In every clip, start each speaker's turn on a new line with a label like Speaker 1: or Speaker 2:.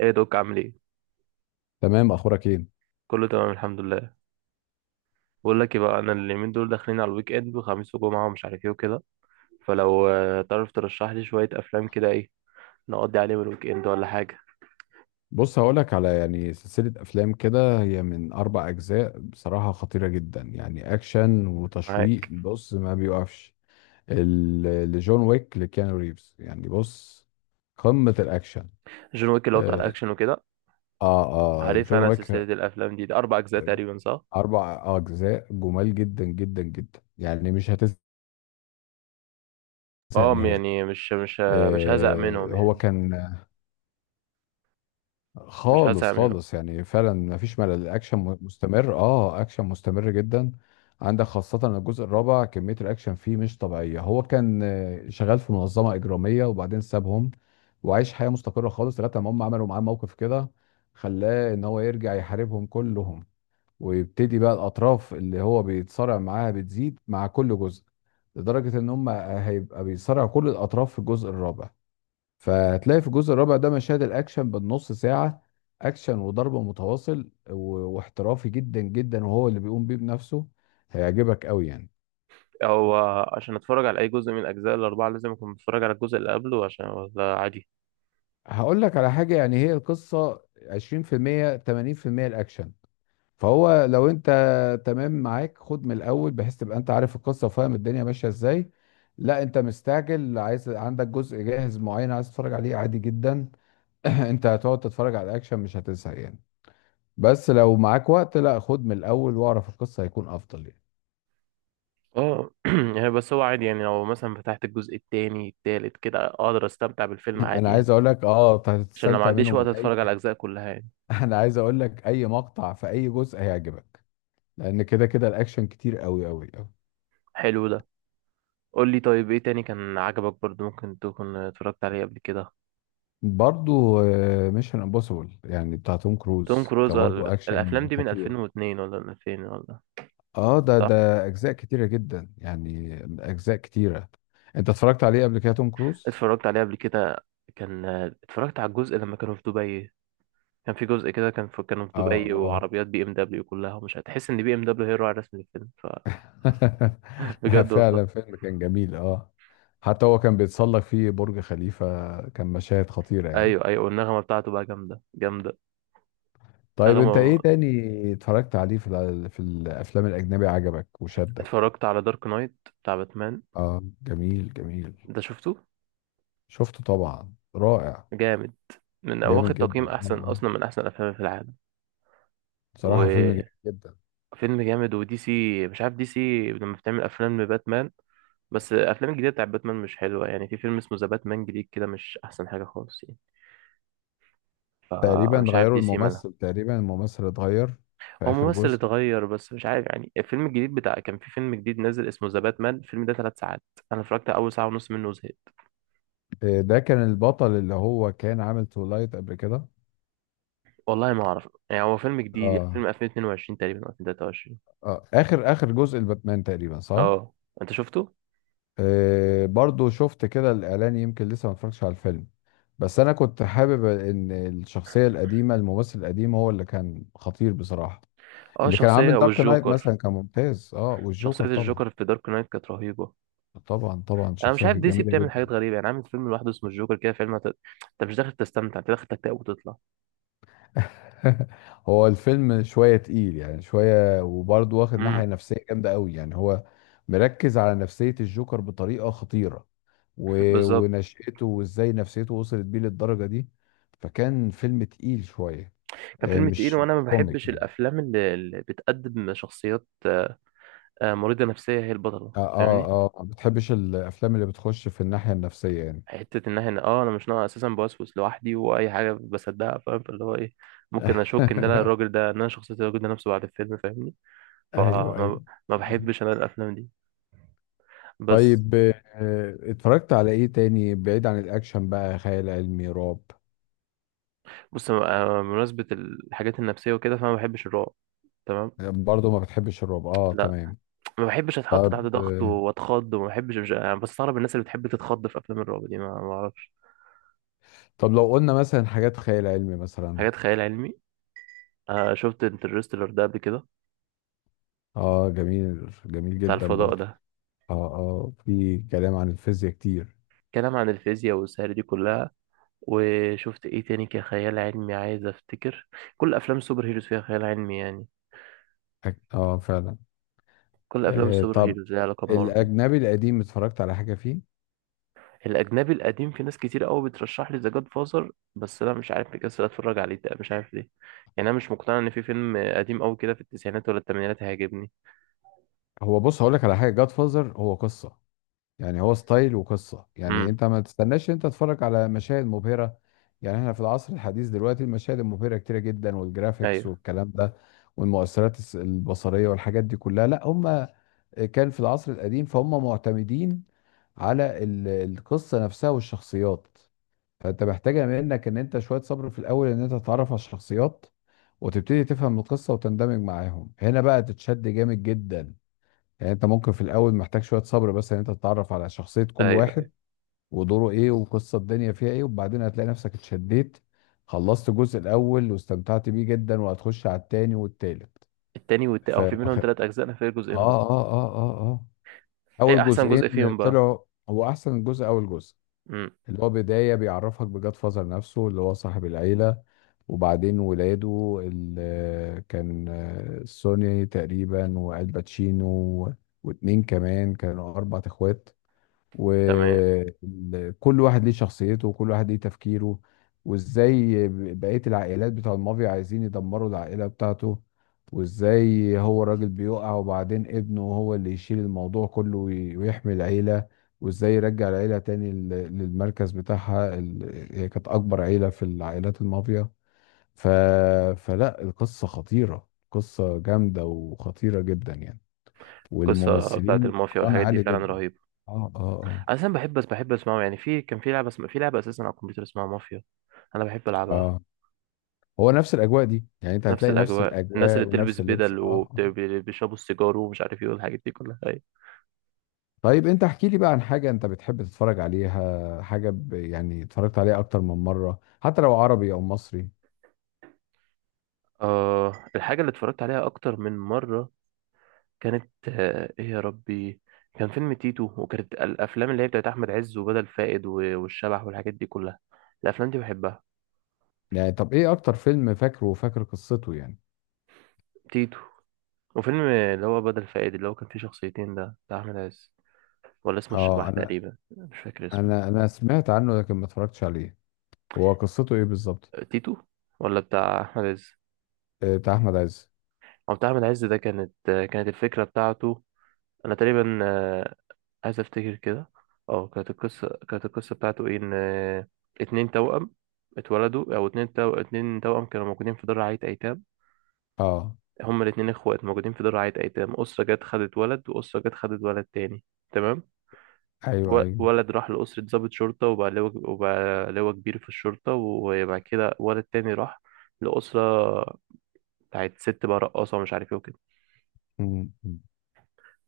Speaker 1: ايه دوك عامل ايه؟
Speaker 2: تمام. اخبارك ايه؟
Speaker 1: كله تمام الحمد لله. بقول لك ايه بقى، انا اليومين دول داخلين على الويك اند وخميس وجمعه ومش عارف ايه وكده. فلو تعرف ترشح لي شويه افلام كده ايه نقضي عليهم الويك اند ولا حاجه؟
Speaker 2: بص، هقولك على يعني سلسله افلام كده، هي من اربع اجزاء. بصراحه خطيره جدا يعني، اكشن وتشويق.
Speaker 1: معاك.
Speaker 2: بص، ما بيوقفش. ال- لجون ويك لكيانو ريفز. يعني بص، قمه الاكشن.
Speaker 1: جون ويك اللي هو بتاع
Speaker 2: اه
Speaker 1: الاكشن وكده.
Speaker 2: اه.
Speaker 1: عارف
Speaker 2: جون
Speaker 1: انا سلسله
Speaker 2: ويك،
Speaker 1: الافلام دي اربع اجزاء تقريبا صح؟
Speaker 2: اربع اجزاء، جمال جدا جدا جدا. يعني مش هتزهق
Speaker 1: اه
Speaker 2: نهائي.
Speaker 1: يعني مش هزهق منهم
Speaker 2: هو
Speaker 1: يعني.
Speaker 2: كان
Speaker 1: مش هزهق
Speaker 2: خالص
Speaker 1: منهم.
Speaker 2: خالص، يعني فعلا مفيش ملل. الاكشن مستمر، اه اكشن مستمر جدا. عندك خاصة الجزء الرابع، كمية الاكشن فيه مش طبيعية. هو كان شغال في منظمة اجرامية وبعدين سابهم، وعايش حياة مستقرة خالص لغاية ما هم عملوا معاه موقف كده خلاه ان هو يرجع يحاربهم كلهم. ويبتدي بقى الاطراف اللي هو بيتصارع معاها بتزيد مع كل جزء، لدرجة ان هم هيبقى بيصارع كل الاطراف في الجزء الرابع. فهتلاقي في الجزء الرابع ده مشاهد الاكشن بالنص ساعه، اكشن وضرب متواصل واحترافي جدا جدا، وهو اللي بيقوم بيه بنفسه. هيعجبك قوي يعني.
Speaker 1: هو عشان اتفرج على اي جزء من الاجزاء الاربعه لازم اكون متفرج على الجزء اللي قبله، عشان ولا عادي؟
Speaker 2: هقول لك على حاجه، يعني هي القصه 20% 80% الاكشن. فهو لو انت تمام معاك، خد من الاول بحيث تبقى انت عارف القصه وفاهم الدنيا ماشيه ازاي. لا انت مستعجل، عايز عندك جزء جاهز معين عايز تتفرج عليه، عادي جدا. انت هتقعد تتفرج على الاكشن، مش هتزهق يعني. بس لو معاك وقت، لا خد من الاول واعرف القصه، هيكون افضل يعني.
Speaker 1: اه يعني بس هو عادي يعني، لو مثلا فتحت الجزء التاني التالت كده اقدر استمتع بالفيلم
Speaker 2: انا
Speaker 1: عادي يعني.
Speaker 2: عايز اقول لك، اه أنت
Speaker 1: عشان لو ما
Speaker 2: هتستمتع
Speaker 1: عنديش
Speaker 2: منه
Speaker 1: وقت
Speaker 2: من
Speaker 1: اتفرج
Speaker 2: اي.
Speaker 1: على الاجزاء كلها يعني.
Speaker 2: انا عايز اقول لك، اي مقطع في اي جزء هيعجبك، لان كده كده الاكشن كتير قوي قوي قوي.
Speaker 1: حلو ده. قول لي طيب، ايه تاني كان عجبك برضو ممكن تكون اتفرجت عليه قبل كده؟
Speaker 2: برضو ميشن امبوسيبل يعني، بتاع توم
Speaker 1: توم
Speaker 2: كروز،
Speaker 1: كروز
Speaker 2: كبرضو
Speaker 1: الافلام
Speaker 2: اكشن
Speaker 1: دي من
Speaker 2: خطير.
Speaker 1: 2002 ولا من 2000 ولا؟
Speaker 2: اه، ده
Speaker 1: صح.
Speaker 2: ده اجزاء كتيره جدا يعني، اجزاء كتيره. انت اتفرجت عليه قبل كده، توم كروز؟
Speaker 1: اتفرجت عليه قبل كده. كان اتفرجت على الجزء لما كانوا في دبي. كان في جزء كده كان في كانوا في
Speaker 2: اه
Speaker 1: دبي،
Speaker 2: آه.
Speaker 1: وعربيات بي ام دبليو كلها، ومش هتحس ان بي ام دبليو هي الراعي الرسمي للفيلم. فبجد
Speaker 2: فعلا
Speaker 1: والله.
Speaker 2: فيلم كان جميل، اه. حتى هو كان بيتسلق فيه برج خليفة، كان مشاهد خطيرة يعني.
Speaker 1: ايوه ايوه، والنغمه بتاعته بقى جامده جامده.
Speaker 2: طيب
Speaker 1: رغم
Speaker 2: انت ايه
Speaker 1: ما
Speaker 2: تاني اتفرجت عليه في في الافلام الاجنبي، عجبك وشدك؟
Speaker 1: اتفرجت على دارك نايت بتاع باتمان.
Speaker 2: اه، جميل جميل.
Speaker 1: ده شفته.
Speaker 2: شفته طبعا، رائع.
Speaker 1: جامد. من هو واخد
Speaker 2: جامد
Speaker 1: تقييم
Speaker 2: جدا، اه
Speaker 1: احسن
Speaker 2: اه.
Speaker 1: اصلا من احسن الافلام في العالم.
Speaker 2: بصراحة فيلم جميل
Speaker 1: وفيلم
Speaker 2: جدا.
Speaker 1: جامد. ودي سي مش عارف، دي سي لما بتعمل افلام لباتمان، بس الافلام الجديده بتاع باتمان مش حلوه يعني. في فيلم اسمه ذا باتمان جديد كده، مش احسن حاجه خالص يعني.
Speaker 2: تقريبا
Speaker 1: مش عارف
Speaker 2: غيروا
Speaker 1: دي سي مالها.
Speaker 2: الممثل، تقريبا الممثل اتغير في
Speaker 1: هو
Speaker 2: اخر
Speaker 1: ممثل
Speaker 2: جزء.
Speaker 1: اتغير، بس مش عارف يعني الفيلم الجديد بتاع كان في فيلم جديد نازل اسمه ذا باتمان، الفيلم ده ثلاث ساعات. انا اتفرجت على اول ساعه ونص منه وزهقت.
Speaker 2: ده كان البطل اللي هو كان عامل تولايت قبل كده.
Speaker 1: والله ما اعرف يعني، هو فيلم جديد يعني فيلم
Speaker 2: اه
Speaker 1: 2022 تقريبا او 2023.
Speaker 2: اه، اخر اخر جزء الباتمان تقريبا، صح؟
Speaker 1: اه. انت شفته؟
Speaker 2: برضو شفت كده الإعلان، يمكن لسه ما اتفرجتش على الفيلم. بس أنا كنت حابب إن الشخصية القديمة، الممثل القديم هو اللي كان خطير بصراحة.
Speaker 1: اه.
Speaker 2: اللي كان
Speaker 1: شخصية
Speaker 2: عامل دارك نايت
Speaker 1: والجوكر.
Speaker 2: مثلا كان ممتاز، اه،
Speaker 1: شخصية
Speaker 2: والجوكر طبعا.
Speaker 1: الجوكر في دارك نايت كانت رهيبة.
Speaker 2: طبعا طبعا،
Speaker 1: انا مش
Speaker 2: شخصية
Speaker 1: عارف
Speaker 2: كانت
Speaker 1: دي سي
Speaker 2: جميلة
Speaker 1: بتعمل حاجات
Speaker 2: جدا.
Speaker 1: غريبة يعني، عامل فيلم لوحده اسمه الجوكر كده، فيلم انت مش داخل تستمتع، انت داخل تكتئب وتطلع.
Speaker 2: هو الفيلم شوية تقيل يعني، شوية، وبرضه واخد
Speaker 1: امم.
Speaker 2: ناحية نفسية جامدة قوي. يعني هو مركز على نفسية الجوكر بطريقة خطيرة و...
Speaker 1: بالظبط.
Speaker 2: ونشأته، وازاي نفسيته وصلت بيه للدرجة دي. فكان فيلم تقيل شوية،
Speaker 1: كان
Speaker 2: آه،
Speaker 1: فيلم تقيل،
Speaker 2: مش
Speaker 1: وانا ما
Speaker 2: مش كوميك
Speaker 1: بحبش
Speaker 2: يعني.
Speaker 1: الافلام اللي بتقدم شخصيات مريضة نفسية هي البطلة،
Speaker 2: اه اه
Speaker 1: فاهمني؟
Speaker 2: اه، ما بتحبش الافلام اللي بتخش في الناحية النفسية يعني.
Speaker 1: حتة ان احنا اه انا مش ناقص اساسا بوسوس لوحدي واي حاجة بصدقها فاهم، فاللي هو ايه، ممكن اشك ان انا الراجل ده، ان انا شخصية الراجل ده نفسه بعد الفيلم فاهمني.
Speaker 2: ايوه
Speaker 1: فما
Speaker 2: ايوه.
Speaker 1: ما بحبش انا الافلام دي بس.
Speaker 2: طيب اتفرجت على ايه تاني بعيد عن الاكشن بقى، خيال علمي، رعب؟
Speaker 1: بص بمناسبة الحاجات النفسية وكده، فأنا ما بحبش الرعب. تمام.
Speaker 2: برضه ما بتحبش الرعب، اه
Speaker 1: لا.
Speaker 2: تمام.
Speaker 1: ما بحبش أتحط
Speaker 2: طب
Speaker 1: تحت ضغط
Speaker 2: آه،
Speaker 1: وأتخض، وما بحبش مش... أنا بستغرب الناس اللي بتحب تتخض في أفلام الرعب دي، ما أعرفش.
Speaker 2: طب لو قلنا مثلا حاجات خيال علمي مثلا.
Speaker 1: حاجات خيال علمي. آه شفت انترستيلر ده قبل كده،
Speaker 2: اه جميل جميل
Speaker 1: بتاع
Speaker 2: جدا
Speaker 1: الفضاء
Speaker 2: برضه.
Speaker 1: ده.
Speaker 2: اه اه، في كلام عن الفيزياء كتير.
Speaker 1: كلام عن الفيزياء والسهر دي كلها. وشفت إيه تاني كخيال علمي عايز أفتكر. كل أفلام السوبر هيروز فيها خيال علمي يعني.
Speaker 2: اه فعلا.
Speaker 1: كل أفلام السوبر
Speaker 2: طب
Speaker 1: هيروز ليها علاقة بمارفل.
Speaker 2: الاجنبي القديم اتفرجت على حاجه فيه؟
Speaker 1: الاجنبي القديم، في ناس كتير قوي بترشح لي ذا جاد فازر، بس انا مش عارف، مكسل اتفرج عليه ده، مش عارف ليه. يعني انا مش مقتنع ان في فيلم قديم قوي كده في التسعينات ولا الثمانينات هيعجبني.
Speaker 2: هو بص، هقول لك على حاجه. جاد فازر هو قصه، يعني هو ستايل وقصة. يعني
Speaker 1: امم.
Speaker 2: انت ما تستناش انت تتفرج على مشاهد مبهرة. يعني احنا في العصر الحديث دلوقتي المشاهد المبهرة كتيرة جدا، والجرافيكس
Speaker 1: ايوه
Speaker 2: والكلام ده والمؤثرات البصرية والحاجات دي كلها. لا، هم كان في العصر القديم، فهم معتمدين على القصة نفسها والشخصيات. فانت محتاجة منك ان انت شوية صبر في الاول، ان انت تتعرف على الشخصيات وتبتدي تفهم القصة وتندمج معاهم. هنا بقى تتشد جامد جدا يعني. انت ممكن في الاول محتاج شويه صبر بس ان انت تتعرف على شخصيه كل
Speaker 1: ايوه ايوه.
Speaker 2: واحد ودوره ايه وقصه الدنيا فيها ايه. وبعدين هتلاقي نفسك اتشديت، خلصت الجزء الاول واستمتعت بيه جدا، وهتخش على التاني والتالت.
Speaker 1: التاني او
Speaker 2: اه
Speaker 1: في منهم ثلاث اجزاء، انا فاكر
Speaker 2: اه
Speaker 1: جزئين بس.
Speaker 2: اه اه اه،
Speaker 1: ايه
Speaker 2: اول
Speaker 1: احسن جزء
Speaker 2: جزئين
Speaker 1: فيهم بقى؟
Speaker 2: طلعوا. هو احسن جزء اول جزء،
Speaker 1: امم.
Speaker 2: اللي هو بدايه بيعرفك بجاد فازر نفسه اللي هو صاحب العيله. وبعدين ولاده، اللي كان سوني تقريبا، والباتشينو، واتنين كمان، كانوا اربع اخوات،
Speaker 1: تمام.
Speaker 2: وكل واحد ليه شخصيته وكل واحد ليه تفكيره. وازاي بقية العائلات بتاع المافيا عايزين يدمروا العائلة بتاعته، وازاي هو راجل بيقع وبعدين ابنه هو اللي يشيل الموضوع كله ويحمي العيلة، وازاي يرجع العيلة تاني للمركز بتاعها. هي كانت أكبر عيلة في العائلات المافيا. ف... فلا، القصة خطيرة، قصة جامدة وخطيرة جدا يعني،
Speaker 1: القصه بتاعت
Speaker 2: والممثلين
Speaker 1: المافيا
Speaker 2: اتقان
Speaker 1: والحاجات دي
Speaker 2: عالي
Speaker 1: فعلا
Speaker 2: جدا.
Speaker 1: رهيبه.
Speaker 2: اه اه
Speaker 1: انا بحب، بس بحب اسمعه يعني. في كان في لعبه في لعبه اساسا على الكمبيوتر اسمها مافيا. انا بحب
Speaker 2: اه
Speaker 1: العبها.
Speaker 2: اه. هو نفس الاجواء دي، يعني انت
Speaker 1: نفس
Speaker 2: هتلاقي نفس
Speaker 1: الاجواء، الناس
Speaker 2: الاجواء
Speaker 1: اللي بتلبس
Speaker 2: ونفس اللبس،
Speaker 1: بدل
Speaker 2: اه.
Speaker 1: وبيشربوا السيجار ومش عارف ايه والحاجات دي كلها، أيوه.
Speaker 2: طيب انت احكي لي بقى عن حاجه انت بتحب تتفرج عليها، حاجه يعني اتفرجت عليها اكتر من مره، حتى لو عربي او مصري.
Speaker 1: آه، الحاجة اللي اتفرجت عليها أكتر من مرة كانت آه إيه يا ربي. كان فيلم تيتو، وكانت الأفلام اللي هي بتاعت أحمد عز وبدل فائد والشبح والحاجات دي كلها. الأفلام دي بحبها.
Speaker 2: يعني طب ايه اكتر فيلم فاكره وفاكر قصته يعني؟
Speaker 1: تيتو، وفيلم اللي هو بدل فائد اللي هو كان فيه شخصيتين ده بتاع أحمد عز، ولا اسمه
Speaker 2: اه
Speaker 1: الشبح
Speaker 2: انا
Speaker 1: تقريبا مش فاكر اسمه.
Speaker 2: انا انا سمعت عنه لكن ما اتفرجتش عليه. هو قصته ايه بالظبط؟
Speaker 1: تيتو ولا بتاع أحمد عز؟
Speaker 2: بتاع احمد عز،
Speaker 1: أو بتاع أحمد عز ده كانت كانت الفكرة بتاعته. أنا تقريبا عايز افتكر كده. اه كانت القصه كانت القصه بتاعته ايه؟ ان اتنين توأم اتولدوا، او اتنين اتنين توأم كانوا موجودين في دار رعاية ايتام.
Speaker 2: اه.
Speaker 1: هما الاتنين اخوات موجودين في دار رعاية ايتام. اسره جت خدت ولد، واسره جت خدت ولد تاني. تمام.
Speaker 2: ايوه ايوه.
Speaker 1: ولد راح لأسرة ضابط شرطة وبقى لواء، وبقى لواء كبير في الشرطة. وبعد كده ولد تاني راح لأسرة بتاعت ست بقى رقاصة ومش عارف ايه وكده
Speaker 2: م- م.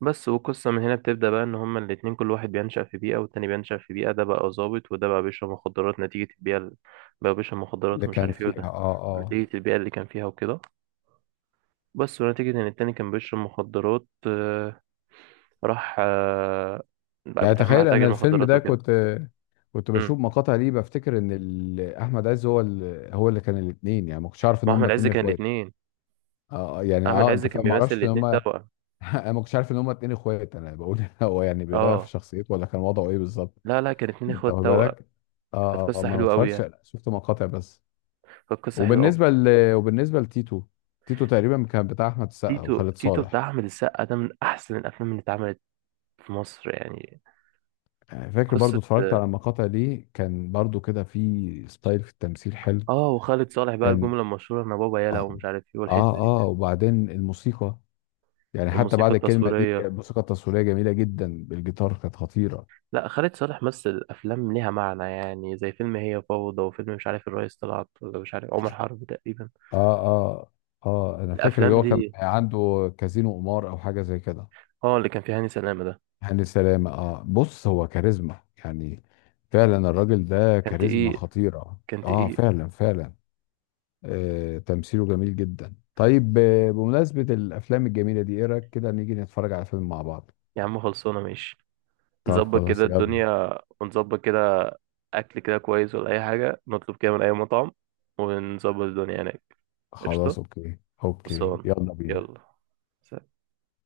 Speaker 1: بس. والقصة من هنا بتبدأ بقى، إن هما الاتنين كل واحد بينشأ في بيئة والتاني بينشأ في بيئة، ده بقى ظابط وده بقى بيشرب مخدرات نتيجة البيئة بقى بيشرب مخدرات
Speaker 2: اللي
Speaker 1: ومش
Speaker 2: كان
Speaker 1: عارف إيه،
Speaker 2: فيها،
Speaker 1: وده
Speaker 2: اه اه.
Speaker 1: نتيجة البيئة اللي كان فيها وكده. بس ونتيجة إن التاني كان بيشرب مخدرات راح بقى
Speaker 2: يعني
Speaker 1: بيتعامل مع
Speaker 2: تخيل، انا
Speaker 1: تاجر
Speaker 2: الفيلم
Speaker 1: مخدرات
Speaker 2: ده
Speaker 1: وكده.
Speaker 2: كنت
Speaker 1: امم.
Speaker 2: بشوف مقاطع ليه، بفتكر ان احمد عز هو هو اللي كان الاثنين، يعني ما كنتش عارف ان هم
Speaker 1: وأحمد عز
Speaker 2: اتنين
Speaker 1: كان
Speaker 2: اخوات.
Speaker 1: الاتنين.
Speaker 2: اه يعني
Speaker 1: أحمد
Speaker 2: اه
Speaker 1: عز
Speaker 2: انت
Speaker 1: كان
Speaker 2: فاهم، ما
Speaker 1: بيمثل
Speaker 2: اعرفش ان
Speaker 1: الاتنين
Speaker 2: هم
Speaker 1: توأم.
Speaker 2: انا ما كنتش عارف ان هم اتنين اخوات، انا بقول هو يعني بيغير في
Speaker 1: اه.
Speaker 2: شخصيته، ولا كان وضعه ايه بالظبط؟
Speaker 1: لا لا، كان اتنين
Speaker 2: انت
Speaker 1: إخوات
Speaker 2: واخد
Speaker 1: توأم.
Speaker 2: بالك؟ اه
Speaker 1: كانت
Speaker 2: ما
Speaker 1: قصة
Speaker 2: أنا ما
Speaker 1: حلوة أوي
Speaker 2: اتفرجتش
Speaker 1: يعني.
Speaker 2: شفت مقاطع بس.
Speaker 1: كانت قصة حلوة أوي.
Speaker 2: وبالنسبه ل... وبالنسبه لتيتو، تيتو تقريبا كان بتاع احمد السقا
Speaker 1: تيتو.
Speaker 2: وخالد
Speaker 1: تيتو بتاع
Speaker 2: صالح.
Speaker 1: أحمد السقا ده من أحسن الأفلام اللي اتعملت في مصر يعني.
Speaker 2: يعني فاكر
Speaker 1: قصة.
Speaker 2: برضو، اتفرجت على المقاطع دي، كان برضو كده في ستايل في التمثيل حلو.
Speaker 1: اه وخالد صالح بقى
Speaker 2: كان،
Speaker 1: الجملة المشهورة انا بابا يلا
Speaker 2: اه
Speaker 1: ومش عارف ايه والحتة
Speaker 2: اه
Speaker 1: دي.
Speaker 2: اه، وبعدين الموسيقى، يعني حتى
Speaker 1: والموسيقى
Speaker 2: بعد الكلمه دي كانت
Speaker 1: التصويرية.
Speaker 2: الموسيقى التصويريه جميله جدا بالجيتار، كانت خطيره.
Speaker 1: لا، خالد صالح مثل افلام ليها معنى يعني، زي فيلم هي فوضى، وفيلم مش عارف الريس طلعت ولا مش عارف عمر حرب تقريبا.
Speaker 2: اه اه اه، انا فاكر اللي
Speaker 1: الافلام
Speaker 2: هو كان
Speaker 1: دي
Speaker 2: عنده كازينو قمار او حاجه زي كده.
Speaker 1: اه، اللي كان فيها هاني سلامة ده.
Speaker 2: هاني سلامه، اه بص هو كاريزما يعني. فعلا الراجل ده
Speaker 1: كان
Speaker 2: كاريزما
Speaker 1: تقيل.
Speaker 2: خطيره،
Speaker 1: كان
Speaker 2: اه
Speaker 1: تقيل.
Speaker 2: فعلا فعلا. آه، تمثيله جميل جدا. طيب بمناسبه الافلام الجميله دي، ايه رايك كده نيجي نتفرج على فيلم مع بعض؟
Speaker 1: يا عم خلصونا ماشي.
Speaker 2: طب
Speaker 1: نظبط كده
Speaker 2: خلاص، يلا.
Speaker 1: الدنيا ونظبط كده. اكل كده كويس ولا اي حاجة نطلب كده من اي مطعم، ونظبط الدنيا هناك. قشطة.
Speaker 2: خلاص اوكي. اوكي
Speaker 1: خلصان.
Speaker 2: يلا بينا.
Speaker 1: يلا. سلام.